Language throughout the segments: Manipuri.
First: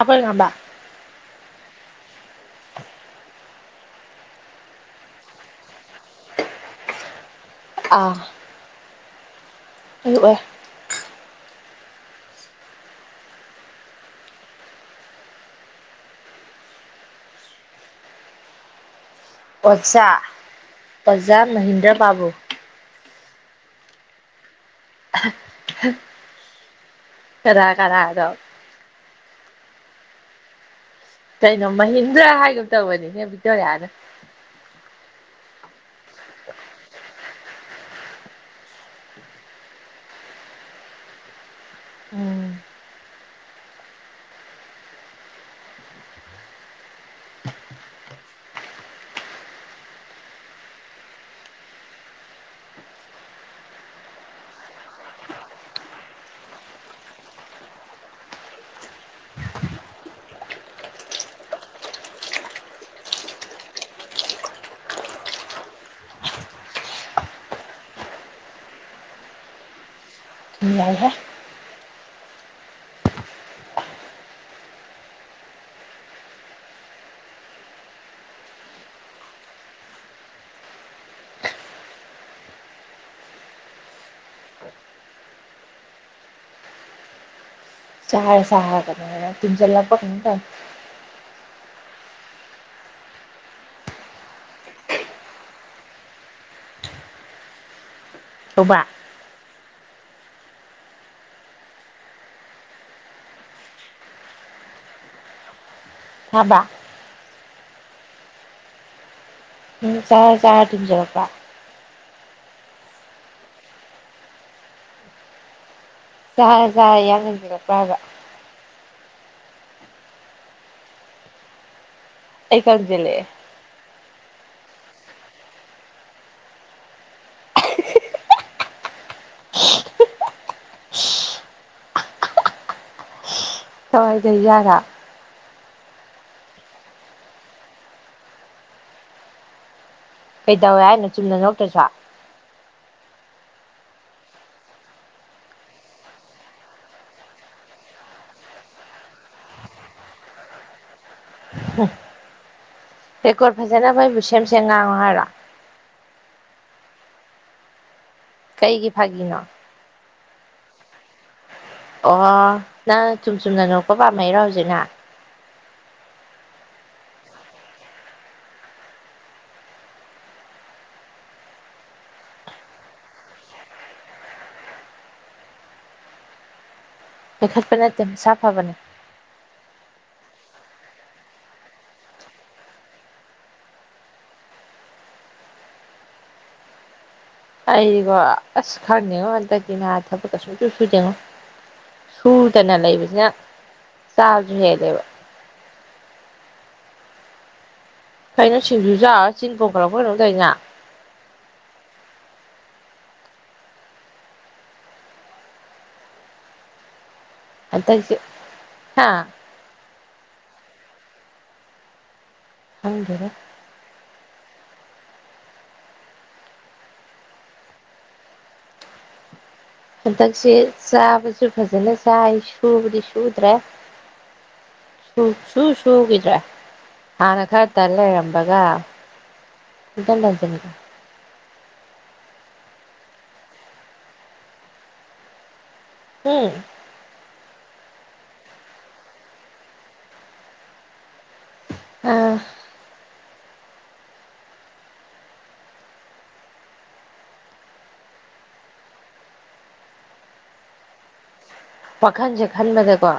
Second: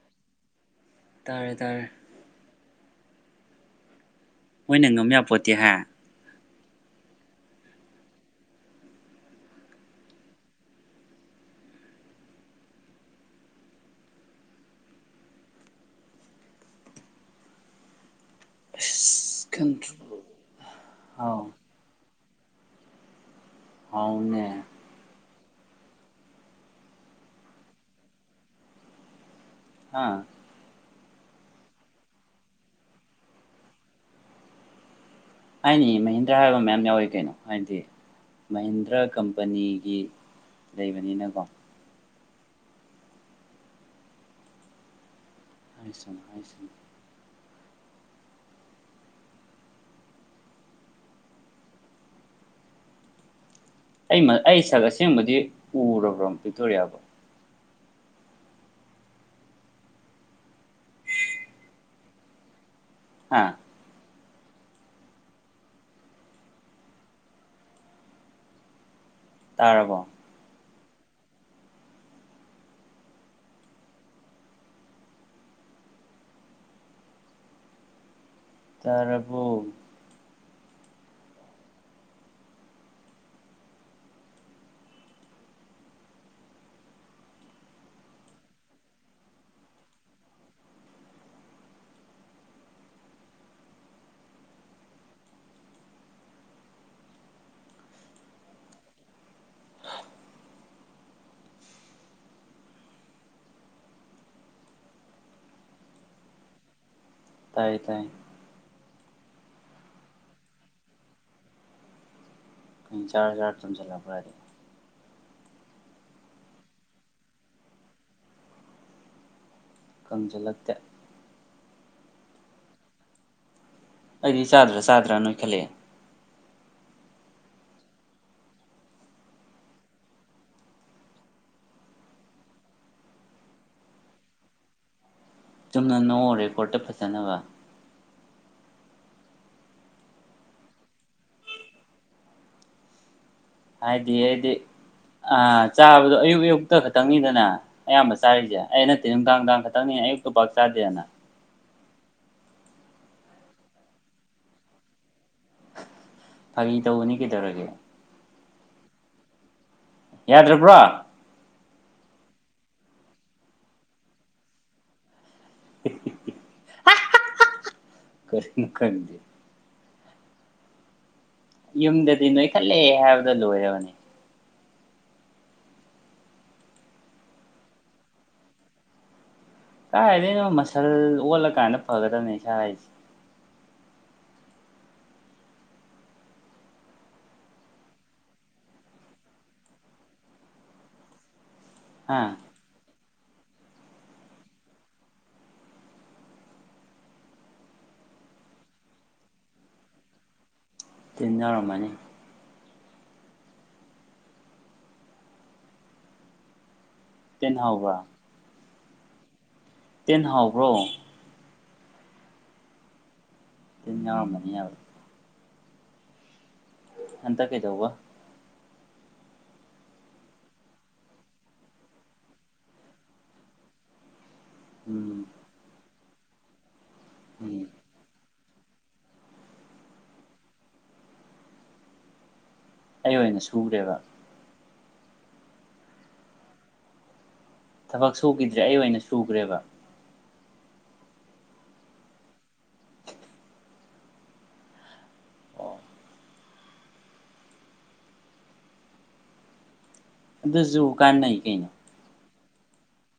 ꯑꯈꯣꯏ ꯉꯝꯕ ꯇꯥꯔꯦ ꯇꯥꯔꯦ ꯃꯣꯏꯅ ꯉꯝ ꯌꯥꯄꯣꯠꯇꯦ ꯍꯥ ꯑꯥ ꯑꯩ [unintelligible] [unintelligible] ꯑꯣꯖꯥ ꯍꯥꯎ ꯑꯣꯖꯥ ꯃꯍꯦꯟꯗ꯭ꯔ ꯕꯥꯕꯨꯨ ꯍꯥꯎꯅꯦ ꯀꯅꯥ ꯀꯅꯥꯅꯣ ꯍꯥ ꯀꯩꯅꯣ ꯃꯍꯤꯟꯗ꯭ꯔꯥ ꯍꯥꯏꯒ ꯇꯧꯕꯅꯤꯅꯦ ꯕꯤꯛꯇꯣꯔꯤꯌꯥꯅ ꯍꯥꯏꯅꯤ ꯃꯍꯤꯟꯗ꯭ꯔꯥ ꯍꯥꯏꯕ ꯃꯌꯥꯝ ꯌꯥꯎꯋꯤ ꯀꯩꯅꯣ ꯍꯥꯏꯗꯤ ꯃꯍꯤꯟꯗ꯭ꯔ ꯀꯝꯄꯅꯤꯒꯤ ꯂꯩꯕꯅꯤꯅꯀꯣ ꯎꯝ ꯍꯥꯏꯁꯅꯨ ꯍꯥꯏꯁꯅꯨ ꯑꯩ ꯑꯩ ꯁꯛ ꯑꯁꯦꯡꯕꯗꯤ ꯎꯔꯕ꯭ꯔꯣ ꯕꯤꯛꯇꯣꯔꯤꯌꯥꯕꯣ ꯍꯥ ꯇꯥꯔꯕꯣ ꯎ ꯂꯥꯏꯍꯦ ꯇꯔꯕꯣ ꯆꯥꯔ ꯆꯥꯔꯒ [unintelligible] ꯇꯨꯝꯖꯜꯂꯛꯄ꯭ꯔ ꯀꯩꯅꯣꯝ ꯇꯧꯋꯦ ꯑꯣꯕꯥ ꯊꯥꯕ ꯇꯥꯏꯌꯦ ꯇꯥꯏꯌꯦ ꯎꯝ ꯆꯥꯔ ꯆꯥꯔ ꯇꯨꯝꯖꯜꯂꯛꯄꯥꯥ ꯀꯩ ꯆꯥꯔ ꯆꯥꯔ ꯇꯨꯝꯖꯜ ꯂꯛꯄ꯭ꯔꯗꯤ ꯆꯥꯔ ꯆꯥꯔ ꯌꯥꯡ ꯀꯪꯖꯥꯜꯂꯛꯄ꯭ꯔꯥ ꯍꯥꯏꯕ ꯀꯪꯁꯤꯜꯂꯛꯇꯦ ꯑꯩ ꯀꯪꯖꯤꯜꯂꯛꯑꯦ ꯑꯩꯗꯤ ꯆꯥꯗ꯭ꯔꯥ ꯆꯥꯗ꯭ꯔꯥ ꯅꯣꯏꯈꯜꯂꯛꯑꯦ [unintelligible] ꯆꯨꯝꯅ ꯅꯣꯛꯑꫭ ꯔꯦꯀꯣꫪꯠꯇ ꯐꯖꯅꯕ꯫ ꯀꯩꯗꯧꯋꯦ ꯍꯥꯏꯅꫭ ꯆꯨꯝꯅ ꯅꯣꯛꯇ꯭ꯔꯁꯨ꯫ ꯍꯥꯏꯗꯤ ꯑꯗꯤ ꯑ ꯆꯥꯕꯗꯣ ꯑꯌꯨꯛ ꯑꯌꯨꯛꯇ ꯈꯛꯇꯪꯅꯤꯗꯅ ꯑꯌꯥꯝꯕ ꯆꯥꯔꯤꯁꯦ ꯑꯩ ꯅꯠꯇꯦ ꯅꯨꯡꯗꯥꯡ ꯅꯨꯡꯗꯥꯡ ꯈꯛꯇꯪꯅꯤ ꯑꯌꯨꯛꯇ ꯄꯥꯛ ꯆꯥꯗꯦꯗꯅ꯫ ꯍꯨꯡ ꯔꯦꯀꯣꫪꯠ ꯐꯖꯅꯅꯕ ꯑꯩꯕꯨ ꯁꯦꯝ ꯁꯦꯝ ꯉꯥꯡꯉꫭ ꯍꯥꯏꯔꯣ꯫ ꯐꯒꯤ ꯇꯧꯕꯅꯤ ꯀꯩꯗꯧꯔꯒꯦ꯫ ꯀꯩꯒꯤ ꯐꯥꯒꯤꯅꯣ꯫ ꯌꯥꯗ꯭ꯔꯕ꯭ꯔꯣ꯫ ꯑꯣ ꯅꯪ ꯆꯨꯝ ꯆꯨꯝꯅ ꯅꯣꯛꯄ ꯄꯥꯝꯃꯩꯔꯣ ꯍꯧꯖꯤꯛꯅ꯫ [unintelligible] ꯀꯔꯤꯅ ꯈꯗꯦ꯫ ꯌꯨꯝꯗꯗꯤ ꯅꯣꯏꯈꯠꯂꯦ ꯍꯥꯏꯕꯗ ꯂꯣꯏꯔꯕꯅꯤ꯫ ꯅꫭꯏꯈꯠꯄ ꯅꯠꯇꯦ ꯃꯁꯥ ꯐꯕꯅꯦ꯫ ꯀꯥꯏꯗꯩꯅꫭ ꯃꯁꯜ ꯑꯣꯜꯂꯀꯥꯟꯗ ꯐꯒꯗꯕꯅꯤ ꯏꯁꯥ ꯍꯥꯏꯁꯦ꯫ ꯑꯕꫭ ꯑꯁ ꯈꯪꯗꯦꯉꯣ ꯍꯟꯇꯛꯇꯤ ꯅ ꯊꯕꯛꯀ ꯁꯨꯡꯁꯨ ꯁꯨꯗꯦꯉꯣ꯫ ꯍꯥ ꯁꯨꯗꯅ ꯂꯩꯕ꯫ ꯆꯖ ꯍ ꯂꯩꯕ ꯀꯥꯏꯩꯅ ꯁꯤꯡꯖꯨ ꯆꯥꯔꯨꯔ ꯆꯤꯟ ꯄꫭꯝꯈꯠꯂꯛꯄ꯭ꯔꯥ ꯀꯩꯅꫭꯝ ꯇꯧꯏꯅ꯫ ꯇꯤꯟ ꯌꯥꯎꯔꯝꯃꯅꯤ꯫ ꯇꯤꯟ ꯍꯥꯎꯕ꯭ꯔ꯫ ꯍꯥꯥ ꯇꯤꯟ ꯍꯥꯎꯕ꯭ꯔꯣ꯫ ꯈꯪꯗꯦꯗ꯫ ꯇꯤꯟ ꯋꯥꯎꯔꯃꯅꯤ ꯍꯥꯏꯕ꯫ ꯍꯟꯇꯛ ꯀꯩꯗꯧꯕ꯫ ꯍꯟꯗꯛꯁꯦ ꯆꯥꯕꯁꯨ ꯐꯖꯅ ꯆꯥꯏ ꯁꯨꯕꯗꯤ ꯁꯨꯗ꯭ꯔꯦ꯫ ꯎꯝ ꯁꯨꯡꯁꯨ ꯁꯨ ꯁꯨꯒꯤꯗ꯭ꯔꯦ ꯍꯥꯟꯅ ꯎꯝ ꯈꯔ ꯇꯟ ꯂꯩꯔꯝꯕꯒ ꯍꯟꯇꯛꯅ [unintelligible] ꯑꯩ ꯑꯣꯏꯅ ꯁꯨꯒ꯭ꯔꯦꯕ ꯍꯝ ꯊꯕꯛ ꯁꯨꯒꯤꯗ꯭ꯔꯦ ꯑꯩ ꯑꯣꯏꯅ ꯁꯨꯈ꯭ꯔꯦꯕ ꯑꯥ ꯑꯣ ꯑꯗꯨꯁꯨ ꯀꯥꯟꯅꯩ ꯀꯩꯅꯣ ꯋꯥꯈꯟꯁꯦ ꯈꯟꯕꯗꯀꯣ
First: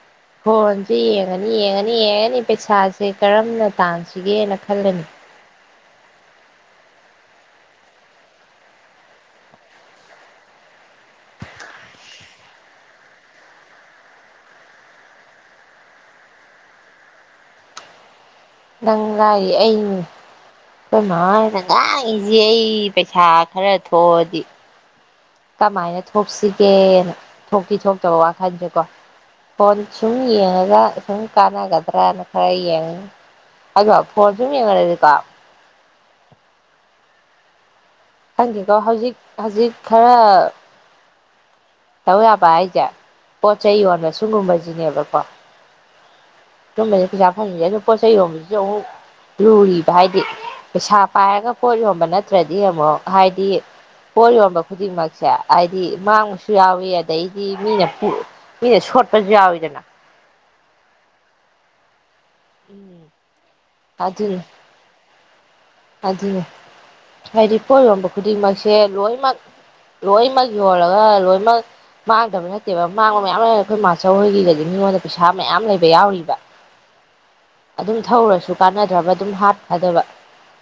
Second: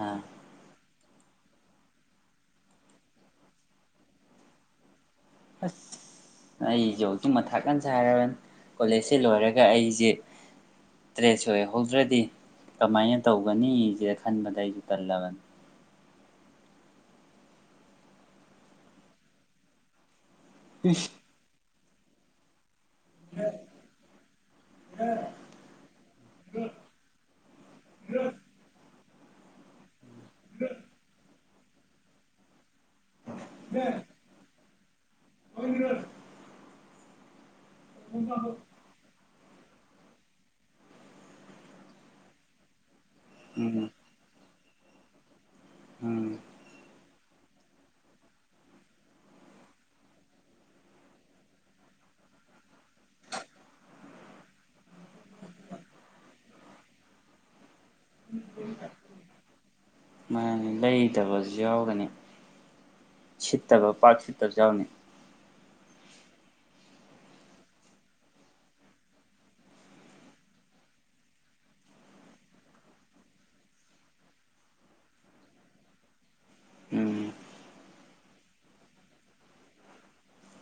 ꯑꯥ ꯐꯣꯟ ꯁꯤ ꯌꯦꯡꯉꯅꯤ ꯌꯦꯡꯉꯅꯤ ꯌꯦꯡꯉꯅꯤ ꯄꯩꯁꯥꯁꯦ ꯀꯔꯝꯅ ꯇꯥꯟꯁꯤꯒꯦꯅ ꯈꯜꯂꯅꯤ ꯑꯁ ꯑꯩꯁꯦ ꯍꯧꯖꯤꯛ ꯃꯊꯥ ꯀꯟ ꯁꯥꯔꯕꯅꯤ ꯀꯣꯂꯦꯖꯁꯤ ꯂꯣꯏꯔꯒ ꯑꯩꯁꯦ ꯇ꯭ꯔꯦꯠꯁꯦ ꯑꯣꯏꯍꯧꯗ꯭ꯔꯗꯤ ꯀꯃꯥꯏꯅ ꯇꯧꯒꯅꯤꯁꯦ ꯈꯟꯕꯗ ꯑꯩꯁꯨ ꯇꯜꯂꯕꯅꯤ꯫ ꯅꯪ ꯂꯥꯏꯔꯤ ꯑꯩꯅꯤ [unintelligible] [unintelligible] ꯑꯩ ꯄꯩꯁꯥ ꯈꯔ ꯊꯣꯛꯑꯗꯤ ꯀꯃꯥꯏꯅ ꯊꯣꯛꯁꯤꯒꯦꯅ ꯊꯣꯛꯇꯤ ꯊꯣꯛꯇꯕ ꯋꯥꯈꯟꯁꯦꯀꯣ꯫ ꯍ ꯁꯨꯝ ꯌꯦꯡꯉꯒ ꯁꯨꯝ ꯀꯥꯟꯅꯒꯗ꯭ꯔꯅ ꯈꯔ ꯌꯦꯡꯉ [unintelligible] ꯀꯥꯞ [unintelligible] ꯍꯪꯒꯤ ꯀꯣ ꯍꯣꯖꯤ ꯍꯧꯖꯤꯛ ꯈꯔ ꯇꯧ ꯌꯥꯕ ꯍꯥꯏꯖ ꯄꯆꯥꯏ ꯎꯝ ꯋꯥꯅ ꯁꯨꯡꯒꯨꯝꯕꯥ ꯁꯤꯖꯤꯅꯦꯕꯀꯣ ꯎꯝ [unintelligible] ꯈꯪꯁꯦ ꯑꯗꯨ ꯄꯣꯠꯆꯩ ꯌꯣꯟꯕꯁꯤꯁꯨ ꯑꯃꯨꯛ ꯂꯨꯔꯤꯕ ꯍꯥꯏꯗꯤ ꯄꯩꯁꯥ ꯄꯥꯏꯔꯒ ꯄꯣꯠ ꯌꯣꯟꯕ ꯅꯠꯇ꯭ꯔꯗꯤ ꯑꯃꯨꯛ ꯍꯥꯏꯗꯤ ꯄꯣꯠ ꯌꯣꯟꯕ ꯈꯨꯗꯤꯡꯃꯛꯁꯦ ꯍꯥꯏꯗꯤ ꯃꯥꯡꯁꯨ ꯁ ꯌꯥꯎꯋꯤ ꯑꯗꯩꯗꯤ ꯃꯤꯅ ꯃꯤꯅ ꯁꯣꯠꯄꯁꯨ ꯌꯥꯎꯋꯤꯗꯅ ꯂꯩꯇꯕꯁꯨ ꯌꯥꯎꯒꯅꯤ ꯎꯝ ꯁꯤꯠꯇ ꯄꯥꯛ ꯁꯤꯤ꯭ꯠꯇ ꯌꯥꯎꯅꯤ ꯑꯗꯨꯅꯦ ꯍꯥꯏꯗꯤ ꯄꯣꯠ ꯌꯣꯟꯕ ꯈꯨꯗꯤꯡꯃꯛꯁꯦ ꯂꯣꯏꯅꯃꯛ ꯂꯣꯏꯅꯃꯛ ꯌꯣꯜꯂꯒ ꯂꯣꯏꯅꯃꯛ ꯃꯥꯡꯗꯕ ꯅꯠꯇꯦꯕ ꯃꯥꯡꯕ ꯃꯌꯥꯝ ꯂꯩ ꯑꯩꯈꯣꯏ ꯃꯥꯆꯧ ꯍꯣꯏꯒꯤꯒꯗꯤ ꯃꯤꯉꯣꯟꯗ ꯄꯩꯁꯥ ꯃꯌꯥꯝ ꯂꯩꯕ ꯌꯥꯎꯔꯤꯕ ꯎꯝ ꯑꯗꯨꯝ ꯊꯧꯔꯁꯨ ꯀꯥꯟꯅꯗ꯭ꯔꯕ ꯑꯗꯨꯝ ꯍꯥꯠ ꯈ꯭ꯕꯗꯕ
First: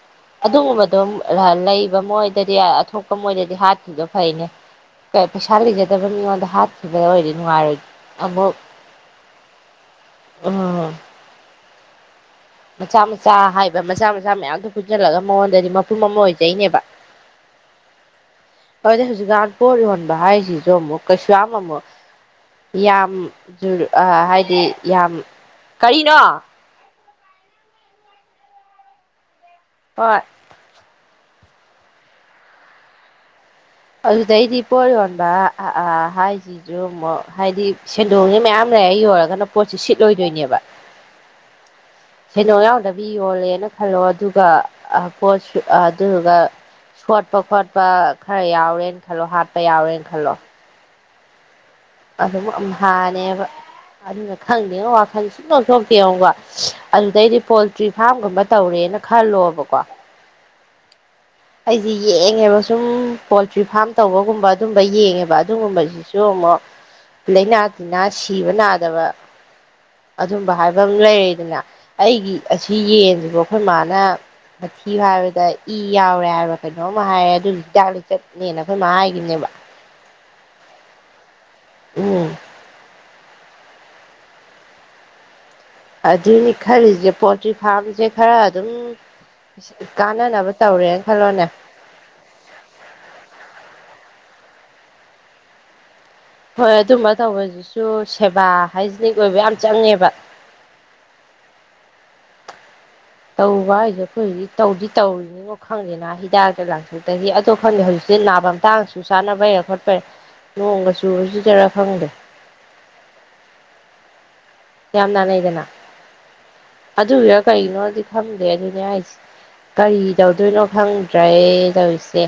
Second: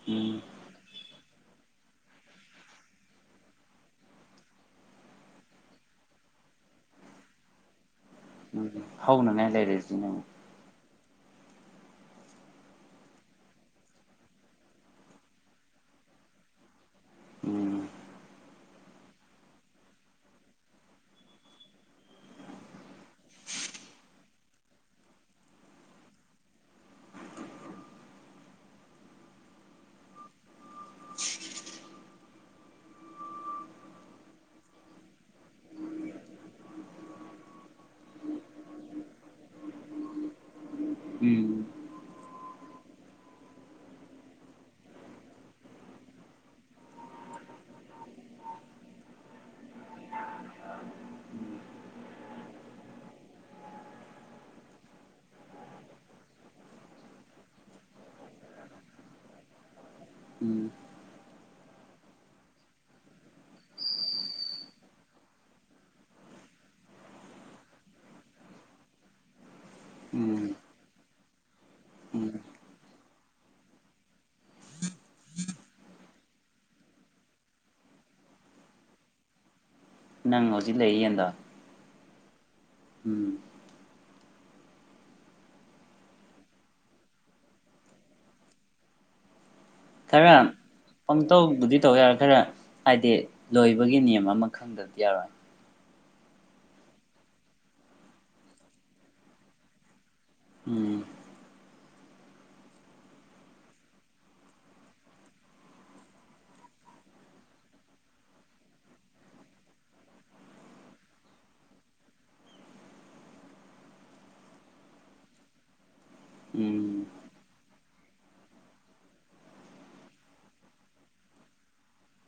ꯎꯝ ꯑꯗꯨꯒꯨꯝꯕꯗꯣ ꯂꯩꯕ ꯃꯣꯏꯗꯗꯤ ꯑꯇꯣꯞꯄ ꯃꯣꯏꯗꯗꯤ ꯍꯥꯠꯈꯤꯕꯗꯣ ꯐꯩꯅꯦ ꯄꯩꯁꯥ ꯂꯩꯖꯗꯕ ꯃꯤꯉꯣꯟꯗ ꯍꯥꯠꯈꯤꯕꯗ ꯑꯣꯏꯔꯗꯤ ꯅꯨꯡꯉꯥꯏꯔꯣꯏ ꯑꯃꯨꯛ ꯍꯧꯅꯅꯦ ꯂꯩꯔꯦꯁꯤ ꯅ ꯎꯝ ꯃꯆꯥ ꯃꯆꯥ ꯍꯥꯏꯕ ꯃꯆꯥ ꯃꯆꯥ ꯃꯌꯥꯝꯗꯨꯣ ꯄꯨꯟꯁꯤꯜꯂꯒ ꯃꯉꯣꯟꯗꯗꯤ ꯃꯄꯨꯝ ꯑꯃ ꯑꯣꯏꯖꯩꯅꯦꯕ ꯎꯝ ꯑꯗꯨꯗꯤ ꯍꯧꯖꯤꯛꯀꯥꯟ ꯄꯣꯠ ꯌꯣꯟꯕ ꯍꯥꯏꯁꯤꯁꯨ ꯑꯃꯨꯛ ꯀꯩꯁꯨ ꯌꯥꯝ ꯑꯃꯨꯛ ꯌꯥꯝ ꯍꯥꯏꯗꯤ ꯌꯥꯝ ꯀꯔꯤꯅꯣ ꯍꯣꯏ ꯑꯗꯨꯗꯩꯗꯤ ꯄꯣꯠ ꯌꯣꯟꯕ ꯍꯥꯏꯁꯤꯁꯨ ꯑꯃꯨꯛ ꯍꯥꯏꯗꯤ ꯁꯦꯟꯗꯣꯡꯁꯦ ꯃꯌꯥꯝ ꯂꯩꯔ ꯌꯣꯟꯜꯂꯒꯅ ꯄꯣꯠꯁꯤ ꯁꯤꯠꯂꯣꯏꯗꯣꯏꯅꯦꯕ ꯎꯝ ꯁꯦꯟꯗꯣꯡ ꯌꯥꯎꯗꯕꯤ ꯌꯣꯜꯂꯦꯅ ꯈꯜꯂꯣ ꯑꯗꯨꯒ ꯄꯣꯠ ꯑꯗꯨꯗꯨꯒ ꯁꯣꯠꯄ ꯈꯣꯠꯄ ꯈꯔ ꯌꯥꯎꯔꯦꯅ ꯈꯜꯂꯣ ꯍꯥꯠꯄ ꯌꯥꯎꯔꯦꯅ ꯈꯜꯂꯣ ꯑꯗꯨꯝ ꯍꯅꯦꯕ ꯑꯗꯨꯅ ꯈꯪꯗꯦ ꯋꯥꯈꯜ ꯁꯨꯡ ꯂꯧꯊꯣꯛꯇꯦ ꯌꯦꯕ ꯑꯗꯨꯗꯩꯗꯤ ꯄꯣꯜꯇ꯭ꯔꯤ ꯐꯥꯔꯝꯒꯨꯝꯕ ꯇꯧꯔꯦꯅ ꯈꯜꯂꯣꯕꯀꯣ ꯎꯝ ꯑꯩꯁꯦ ꯌꯦꯡꯉꯦꯕ ꯁꯨꯝ ꯄꯣꯜꯇ꯭ꯔꯤ ꯐꯥꯔꯝ ꯇꯧꯕꯒꯨꯝꯕ ꯑꯗꯨꯝꯕ ꯌꯦꯡꯉꯦꯕ ꯑꯗꯨꯒꯨꯝꯕꯁꯤꯁꯨ ꯑꯃꯨꯛ ꯂꯩꯥꯏꯅꯥ ꯇꯤꯟꯅꯥ ꯁꯤꯕ ꯅꯥꯗꯕ ꯎꯝ ꯑꯗꯨꯝꯕ ꯍꯥꯏꯕ ꯂꯩꯔꯗꯅ ꯑꯩꯒꯤ ꯎꯝ ꯑꯁꯤ ꯌꯦꯟꯁꯤꯕ ꯑꯩꯈꯣꯏ ꯃꯥꯅ ꯃꯊꯤꯨ ꯍꯥꯏꯕꯗ ꯏ ꯌꯥꯎ ꯍꯥꯏꯔ ꯀꯩꯅꯣꯃ ꯍꯥꯏꯔꯦ ꯑꯗꯨ ꯍꯤꯗꯥꯛ ꯂꯤꯆꯠꯅꯦꯅ ꯑꯩꯈꯣꯏ ꯃꯥ ꯍꯥꯏꯈꯤꯅꯦꯕ ꯅꯪ ꯑꯣꯁꯤ ꯂꯩ ꯑ ꯎꯝ ꯎꯝ ꯑꯗꯨꯏꯅꯤ ꯈꯔꯤꯁꯦ ꯄꯣꯜꯇ꯭ꯔꯤ ꯐꯥꯔꯝꯁꯦ ꯈꯔ ꯑꯗꯨꯝ ꯈꯔ ꯀꯥꯟꯅꯅꯕ ꯇꯧꯔꯦꯅ ꯈꯜꯂꯣꯅꯦ ꯑꯝꯇꯕꯨꯗꯤ ꯇꯧ ꯌꯥꯔ ꯈꯔ ꯍꯥꯏꯗꯤ ꯂꯣꯏꯕꯒꯤ ꯅꯤꯝ ꯑꯃ ꯈꯪꯗꯗꯤ ꯌꯥꯔꯣꯏ ꯍꯣꯏ ꯑꯗꯨꯝꯕ ꯇꯧꯕꯁꯤꯁꯨ ꯁꯦꯕꯥ ꯍꯥꯏꯖꯤꯅꯤꯛ ꯑꯣꯏꯕ ꯌꯥꯝ ꯆꯪꯉꯦꯕ ꯎꯝ ꯇꯧꯕ ꯍꯥꯏꯁꯦ ꯑꯩꯈꯣꯏ ꯍꯧꯖꯤꯛ ꯇꯧꯗꯤ ꯇꯧꯔꯤꯅꯤꯅꯣ ꯈꯪꯗꯦꯅ ꯍꯤꯗꯥꯛ ꯀ ꯂꯥꯡꯊꯛꯇꯒꯤ ꯑꯗꯣ ꯈꯪꯗꯦ ꯍꯧꯖꯤꯛꯇꯤꯦ ꯅꯥꯕ ꯑꯃꯇꯥꯡꯁꯨ ꯆꯥꯅꯕꯩꯔ ꯈꯣꯠꯄꯩꯔꯦ ꯅꯣꯡꯒ ꯆꯨꯗꯔꯥ ꯈꯪꯗꯦ ꯌꯥꯝ ꯅꯅꯦꯏꯗꯅ ꯎꯝ ꯑꯗ ꯑꯣꯏꯔ ꯀꯥꯏꯩꯅꯣꯗꯤ ꯈꯪꯗꯦ ꯑꯗꯨꯅꯦ ꯍꯥꯏꯁꯦ ꯀꯔꯤ ꯇꯧꯗꯣꯏꯅꯣ ꯈꯪꯗ꯭ꯔꯦ ꯇꯧꯔꯤꯁꯦ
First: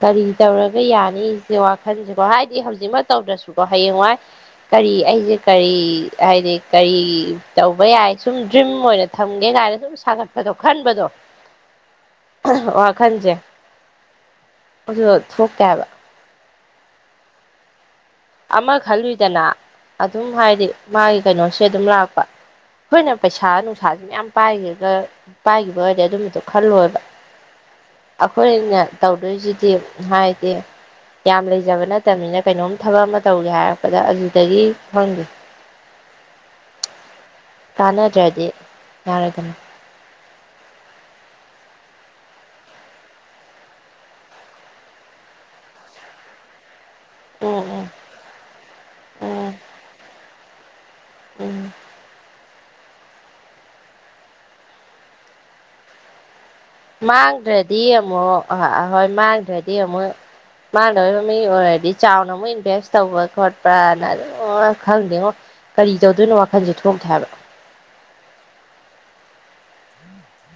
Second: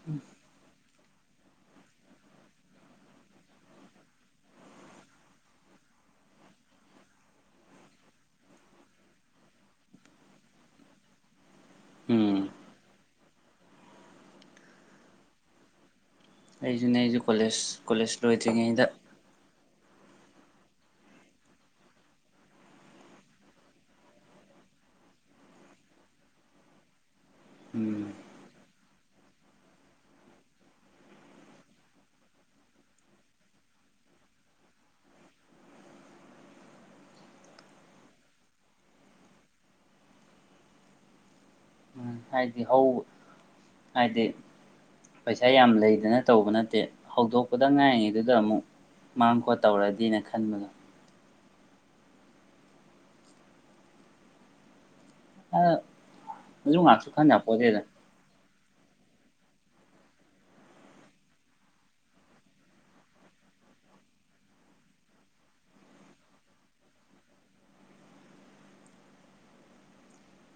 ꯀꯔꯤ ꯇꯧꯔꯒ ꯌꯥꯅꯤꯁꯦ ꯋꯥꯈꯜꯁꯦꯀꯣ ꯍꯥꯏꯗꯤ ꯍꯧꯖꯤꯛꯃꯛ ꯇꯧꯗ꯭ꯔꯁꯨꯀꯣ ꯍꯌꯦꯡꯋꯥꯏ ꯀꯔꯤ ꯑꯩꯁꯦ ꯀꯔꯤ ꯍꯥꯏꯗꯤ ꯀꯔꯤ ꯇꯧꯕ ꯌꯥꯏ ꯁꯨꯝ ꯗ꯭ꯔꯤꯝ ꯑꯣꯏꯅ ꯊꯝꯒꯦ ꯀꯥꯏꯅ ꯁꯨꯝ ꯁꯥꯒꯠꯄꯗꯣ ꯈꯟꯕꯗꯣ ꯎꯝ ꯋꯥꯈꯟꯁꯦ ꯑꯗꯨ ꯊꯣꯛꯇꯦꯕ ꯑꯩꯁꯨꯅꯦ ꯑꯩꯁꯨ ꯀꯣꯂꯦꯖ ꯀꯣꯂꯦꯖ ꯑꯃ ꯂꯣꯏꯗ꯭ꯔꯤꯉꯩꯗ ꯈꯜꯂꯨꯏꯗꯅ ꯑꯗꯨꯝ ꯍꯥꯏꯗꯤ ꯃꯥꯒꯤ ꯀꯩꯅꯣꯁꯦ ꯑꯗꯨꯝ ꯂꯥꯛꯄ ꯑꯩꯈꯣꯏꯅ ꯄꯩꯁꯥ ꯅꯨꯡꯁꯥꯥꯁꯦ ꯃꯌꯥꯝ ꯄꯥꯏꯒ ꯄꯥꯏꯈꯤꯕ ꯑꯣꯏꯔꯗꯤ ꯑꯗꯨꯝꯕꯗꯣ ꯈꯜꯂꯣꯏꯕ ꯎꯝ ꯑꯩꯈꯣꯏꯅ ꯇꯧꯗꯣꯏꯁꯤꯗꯤ ꯍꯥꯏꯗꯤ ꯌꯥꯝ ꯂꯩꯖꯕ ꯅꯠꯇꯕꯅꯤꯅ ꯀꯩꯅꯣꯝ ꯊꯕꯛ ꯑꯃ ꯇꯧꯒꯦ ꯍꯥꯏꯔꯛꯄꯗ ꯑꯗꯨꯗꯒꯤ ꯈꯪꯗꯦ ꯇꯥꯟꯅꯗ꯭ꯔꯗꯤ ꯌꯥꯔꯒꯅ ꯍꯥꯏꯗꯤ ꯍꯧꯕ ꯍꯥꯏꯗꯤ ꯄꯩꯁꯥ ꯌꯥꯝ ꯂꯩꯗꯅ ꯇꯧꯕ ꯅꯠꯇꯦ ꯍꯧꯗꯣꯛꯄꯗ ꯎꯝ ꯎꯝ ꯉꯥꯏꯔꯤꯉꯩꯗꯨꯗ ꯑꯃꯨꯛ ꯃꯥꯡ ꯎꯝ ꯈꯣꯠ ꯇꯧꯔꯗꯤꯅ ꯈ ꯈꯟꯕꯩ ꯎꯝ ꯑ ꯃꯥꯡꯗ꯭ꯔꯗꯤ ꯑꯃꯨꯛ ꯍꯣꯏ ꯃꯥꯡꯗ꯭ꯔꯗꯤ ꯑꯃꯨꯛ ꯃꯥꯡꯗꯕ ꯃꯤ ꯑꯣꯏꯔꯗꯤ ꯆꯥꯎꯅ ꯑꯃꯨꯛ ꯏꯟꯚꯦꯁ ꯇꯧꯕ ꯈꯣꯠꯄꯅ ꯑꯗꯨꯝ ꯈꯪꯗꯦꯉꯣ ꯀꯔꯤ ꯇꯧꯗꯣꯏꯅꯣ ꯋꯥꯈꯜꯁꯦ ꯊꯣꯛꯇꯦ ꯍꯥꯏꯕ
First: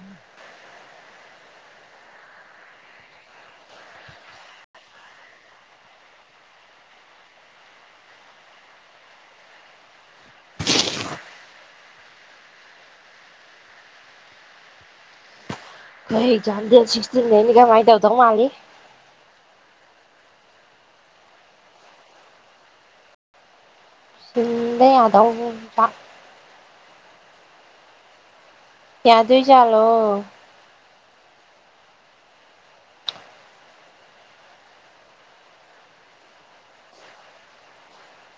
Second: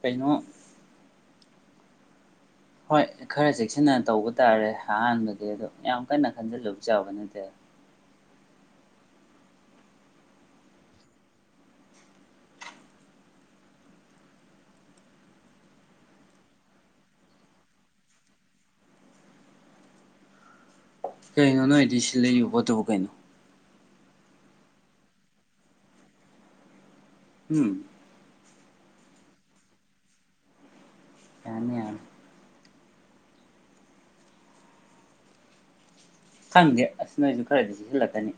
ꯀꯩꯅꯣ ꯍꯣꯏ ꯈꯔ ꯆꯦꯛꯁꯤꯟꯅ ꯇꯧꯕ ꯇꯥꯔꯦ ꯑꯍꯥꯟꯕꯗꯤ ꯑꯗꯨꯗꯣ ꯌꯥꯝ ꯀꯟꯅ ꯈꯟꯖꯤꯜꯂꯨꯕ ꯆꯥꯎꯕ ꯅꯠꯇꯦ [unintelligible] ꯑꯦꯖꯥꯝ ꯗꯦꯠ ꯁꯤꯛꯁꯇꯤꯟ ꯗꯩꯅꯤ ꯀꯃꯥꯏ ꯇꯧꯗꯧ ꯃꯥꯜꯂꯤ ꯀꯩꯅꯣ ꯅꯣꯏꯗꯤ ꯁꯤꯜꯂ ꯏꯕ ꯄꯣꯠꯇꯕꯨ ꯀꯩꯅꯣ ꯁꯤꯟꯕ ꯌꯥꯗꯧ [unintelligible] ꯎꯝ ꯌꯥꯗꯣꯏ ꯖꯥꯂꯣ ꯌꯥꯅꯤ ꯌꯥꯅꯤ ꯈꯪꯗꯦ ꯑꯁ ꯅꯣꯏꯁꯨ ꯈꯔꯗꯤ ꯆꯦꯛꯁꯤꯜꯂꯛꯀꯅꯤ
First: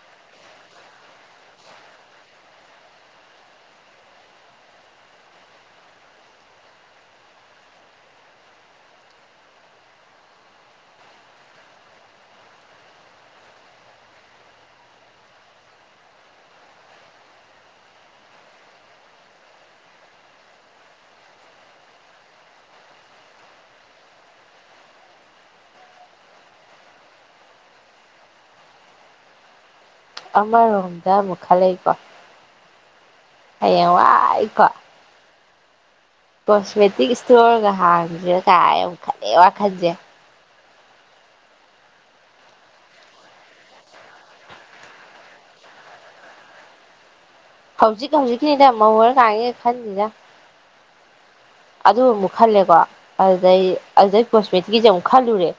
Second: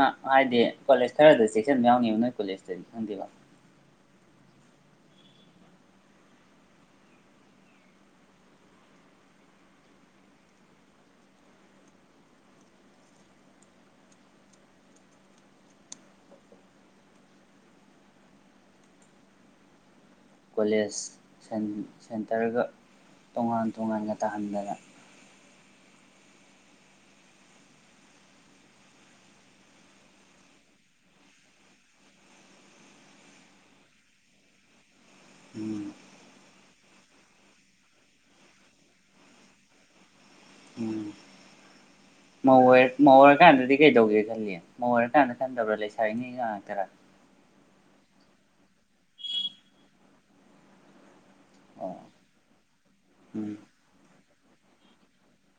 ꯑꯥ ꯍꯥꯏꯗꯤ ꯀꯣꯂꯦꯖ ꯈꯔꯗ ꯆꯦꯛꯁꯤꯟꯕ ꯌꯥꯎꯅꯤꯕ ꯅꯣꯏ ꯀꯣꯂꯦꯖꯇꯗꯤ ꯈꯪꯗꯦꯕ ꯀꯣꯂꯦꯖ ꯁꯦꯟꯇꯔꯒ ꯇꯣꯉꯥꯟ ꯇꯣꯉꯥꯟꯅ ꯇꯥꯍꯟꯗꯅ ꯑꯃꯥ ꯔꯣꯝꯗ ꯑꯃꯨ ꯈꯥꯂꯩꯀꯣ ꯑꯌꯦꯡꯋꯥꯏ ꯀꯣ ꯎꯝ ꯀꯣꯁꯃꯦꯇꯤꯛ ꯏꯁꯇꯣꯔꯒ ꯍꯥꯡꯁꯤꯔꯥ ꯀꯥꯏ ꯑꯃꯨ ꯈꯜꯂꯦ ꯋꯥꯈꯜꯁꯦ ꯎꯝ ꯃꯧ ꯑꯣꯏꯔ ꯃꯧ ꯑꯣꯏꯔꯀꯥꯟꯗꯗꯤ ꯀꯩꯗꯧꯒꯦ ꯈꯜꯂꯤ ꯃꯧ ꯑꯣꯏꯔꯀꯥꯟꯗ ꯈꯟꯗꯕ꯭ꯔꯥ ꯂꯩꯁꯥꯔꯤꯉꯩ ꯉꯥꯛꯇꯔꯥ ꯍꯧꯖꯤꯛ ꯍꯧꯖꯤꯛꯀꯤꯅꯤꯅꯦ ꯃꯧ ꯑꯣꯏꯔ ꯀꯟꯒꯤꯗꯤ ꯈꯟꯗꯤꯗ ꯑꯣ ꯑꯗꯨ ꯑꯃꯨꯛ ꯈꯜꯂꯦꯀꯣ ꯎꯝ ꯑꯗꯨꯗꯩ ꯑꯗꯨꯗꯩ [unintelligible] ꯒꯤꯖꯦ ꯑꯃꯨꯛ ꯈꯜꯂꯨꯔꯦ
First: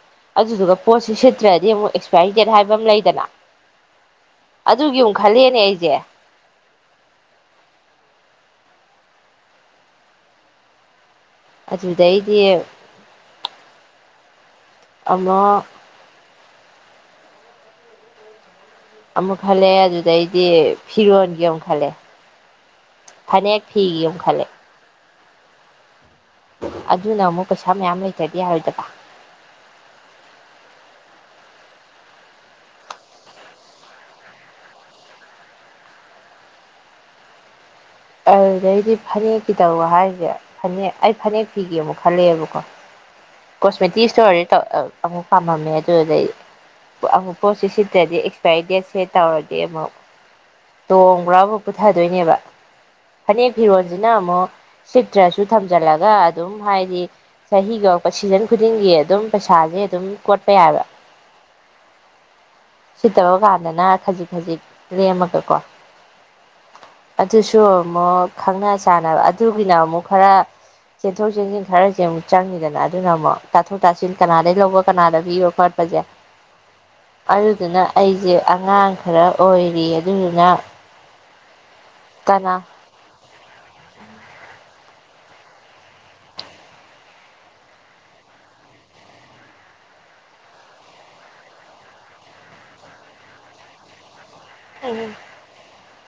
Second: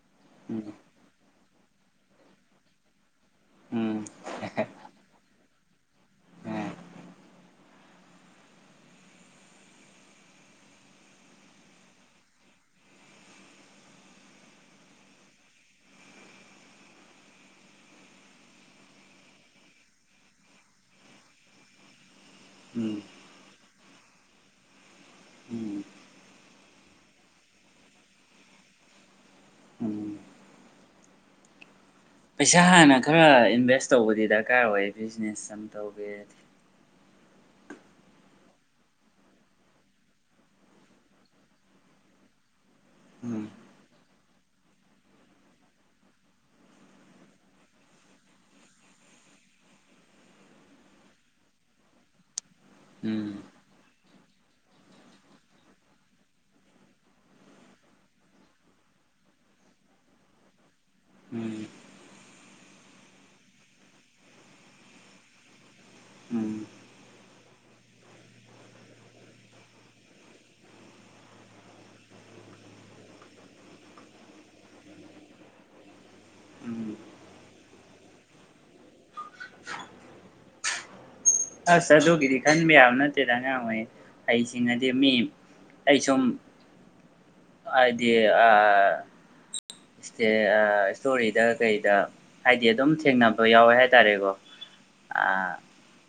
ꯎꯝ ꯑꯗꯨꯁꯨꯒ ꯄꯣꯁꯤ ꯁꯤꯠꯇꯔ꯭ ꯗꯤ ꯑꯃꯨꯛ ꯑꯦꯛꯁꯄꯥꯏꯔꯤ ꯗꯦꯠ ꯍꯥꯏꯕ ꯑꯃ ꯂꯩꯗꯅ ꯎꯝ ꯑꯗꯨꯒꯤ ꯑꯃꯨ ꯈꯂꯦꯅꯦ ꯑꯩ ꯌꯦ ꯎꯝ ꯑꯗꯨꯗꯩꯗꯤ ꯑꯃ ꯑꯃꯨꯛ ꯈꯜꯂꯦ ꯑꯗꯨꯗꯩꯗꯤ ꯐꯤꯔꯣꯟꯒꯤ ꯑꯃꯨꯛ ꯈꯜꯂꯦ ꯎꯝ ꯐꯅꯦꯛ ꯐꯤꯒꯤ ꯑꯃ ꯈꯜꯂꯦ ꯎꯝ ꯑꯗꯨꯅ ꯑꯃꯨꯛ ꯄꯩꯁꯥ ꯃꯌꯥꯝ ꯂꯩꯇꯗꯤ ꯌꯥꯔꯣꯏꯗꯕ ꯎꯝ ꯄꯩꯁꯥ ꯍꯥꯟꯅ ꯈꯔ ꯏꯟꯚꯦꯁ ꯇꯧꯕꯗꯤ ꯗꯔꯀꯥꯔ ꯑꯣꯏ ꯕꯤꯖꯤꯅꯦꯁ ꯑꯃ ꯇꯧꯒꯦꯗꯤ ꯑꯗꯨꯩꯗꯤ ꯐꯅꯦꯛꯀꯤ ꯇꯧꯔ ꯍꯥꯏꯁꯦ ꯐꯅꯦꯛ ꯑꯩ ꯐꯅꯦꯛ ꯐꯤꯒꯦ ꯑꯃꯨꯛ ꯈꯜꯂꯦꯕꯀꯣ ꯎꯝ ꯀꯣꯁꯃꯦꯦꯇꯤꯁ ꯏꯁꯣꯔꯗꯤꯧ ꯑꯃꯨꯛ ꯄꯥꯝꯃꯝꯃꯦ ꯑꯗꯨꯗꯩ ꯑꯃꯨꯛ ꯄꯣꯠꯁꯤ ꯁꯤꯠꯇ꯭ꯔꯗꯤ ꯑꯦꯛꯁꯄꯥꯏꯔꯤ ꯗꯦꯠꯁꯦ ꯇꯧꯔꯗꯤ ꯑꯃꯨꯛ ꯇꯣꯡꯕ꯭ꯔꯥ ꯑꯃꯨꯛ ꯄꯨꯊꯗꯣꯏꯅꯦꯕ ꯎꯝ ꯐꯅꯦꯛ ꯐꯤꯔꯣꯜꯁꯤꯅ ꯑꯃꯨꯛ ꯁꯤꯠꯇ꯭ꯔꯁꯨ ꯊꯝꯖꯤꯜꯂꯒ ꯑꯗꯨꯝ ꯍꯥꯏꯗꯤ ꯆꯍꯤꯒ ꯁꯤꯖꯟ ꯈꯨꯗꯤꯡꯒꯤ ꯑꯗꯨꯝ ꯄꯩꯁꯥꯁꯦ ꯑꯗꯨꯝ ꯀꯣꯠꯄ ꯌꯥꯏꯕ ꯎꯝ ꯁꯤꯠꯇꯕ ꯀꯥꯟꯗꯅ ꯈꯖꯤꯛ ꯈꯖꯤꯛ ꯂꯦꯝꯃꯒꯀꯣ ꯎꯝ ꯑꯗꯨꯁꯨ ꯑꯃꯨꯛ ꯈꯪꯅ ꯆꯥꯟꯅꯕ ꯑꯗꯨꯒꯤꯅ ꯑꯃꯨꯛ ꯈꯔ ꯆꯦꯟꯊꯣꯛ ꯆꯦꯟꯁꯤꯟ ꯈꯔꯁꯦ ꯑꯃꯨꯛ ꯆꯪꯉꯤꯗꯅ ꯑꯗꯨꯅ ꯑꯃꯨꯛ ꯇꯥꯊꯣꯛ ꯇꯥꯁꯤꯟ ꯀꯅꯥꯗꯒꯤꯩ ꯂꯧꯕ ꯀꯅꯥꯗ ꯄꯤꯕ ꯈꯣꯠꯄꯁꯦ ꯎꯝ ꯑꯗꯨꯗꯨꯅ ꯑꯩꯁꯦ ꯑꯉꯥꯡ ꯈꯔ ꯑꯣꯏꯔꯤ ꯑꯗꯨꯗꯨꯅ ꯑꯁ ꯑꯗꯨꯒꯤꯗꯤ ꯀꯅꯥ ꯈꯟꯕ ꯌꯥꯕ ꯅꯠꯇꯦ ꯏꯁꯇꯦꯗ ꯑꯉꯥꯡ ꯑꯣꯏ ꯑꯩꯁꯤꯡꯅꯗꯤ ꯃꯤ ꯑꯩ ꯁꯨꯝ ꯍꯥꯏꯗꯤ ꯏꯁꯇꯣꯔꯤꯗ ꯀꯩꯗ ꯍꯥꯏꯗꯤ ꯑꯗꯨꯝ ꯊꯦꯡꯅꯕ ꯌꯥꯎꯋꯦ ꯍꯥꯏꯇꯥꯔꯦꯀꯣ ꯑꯥ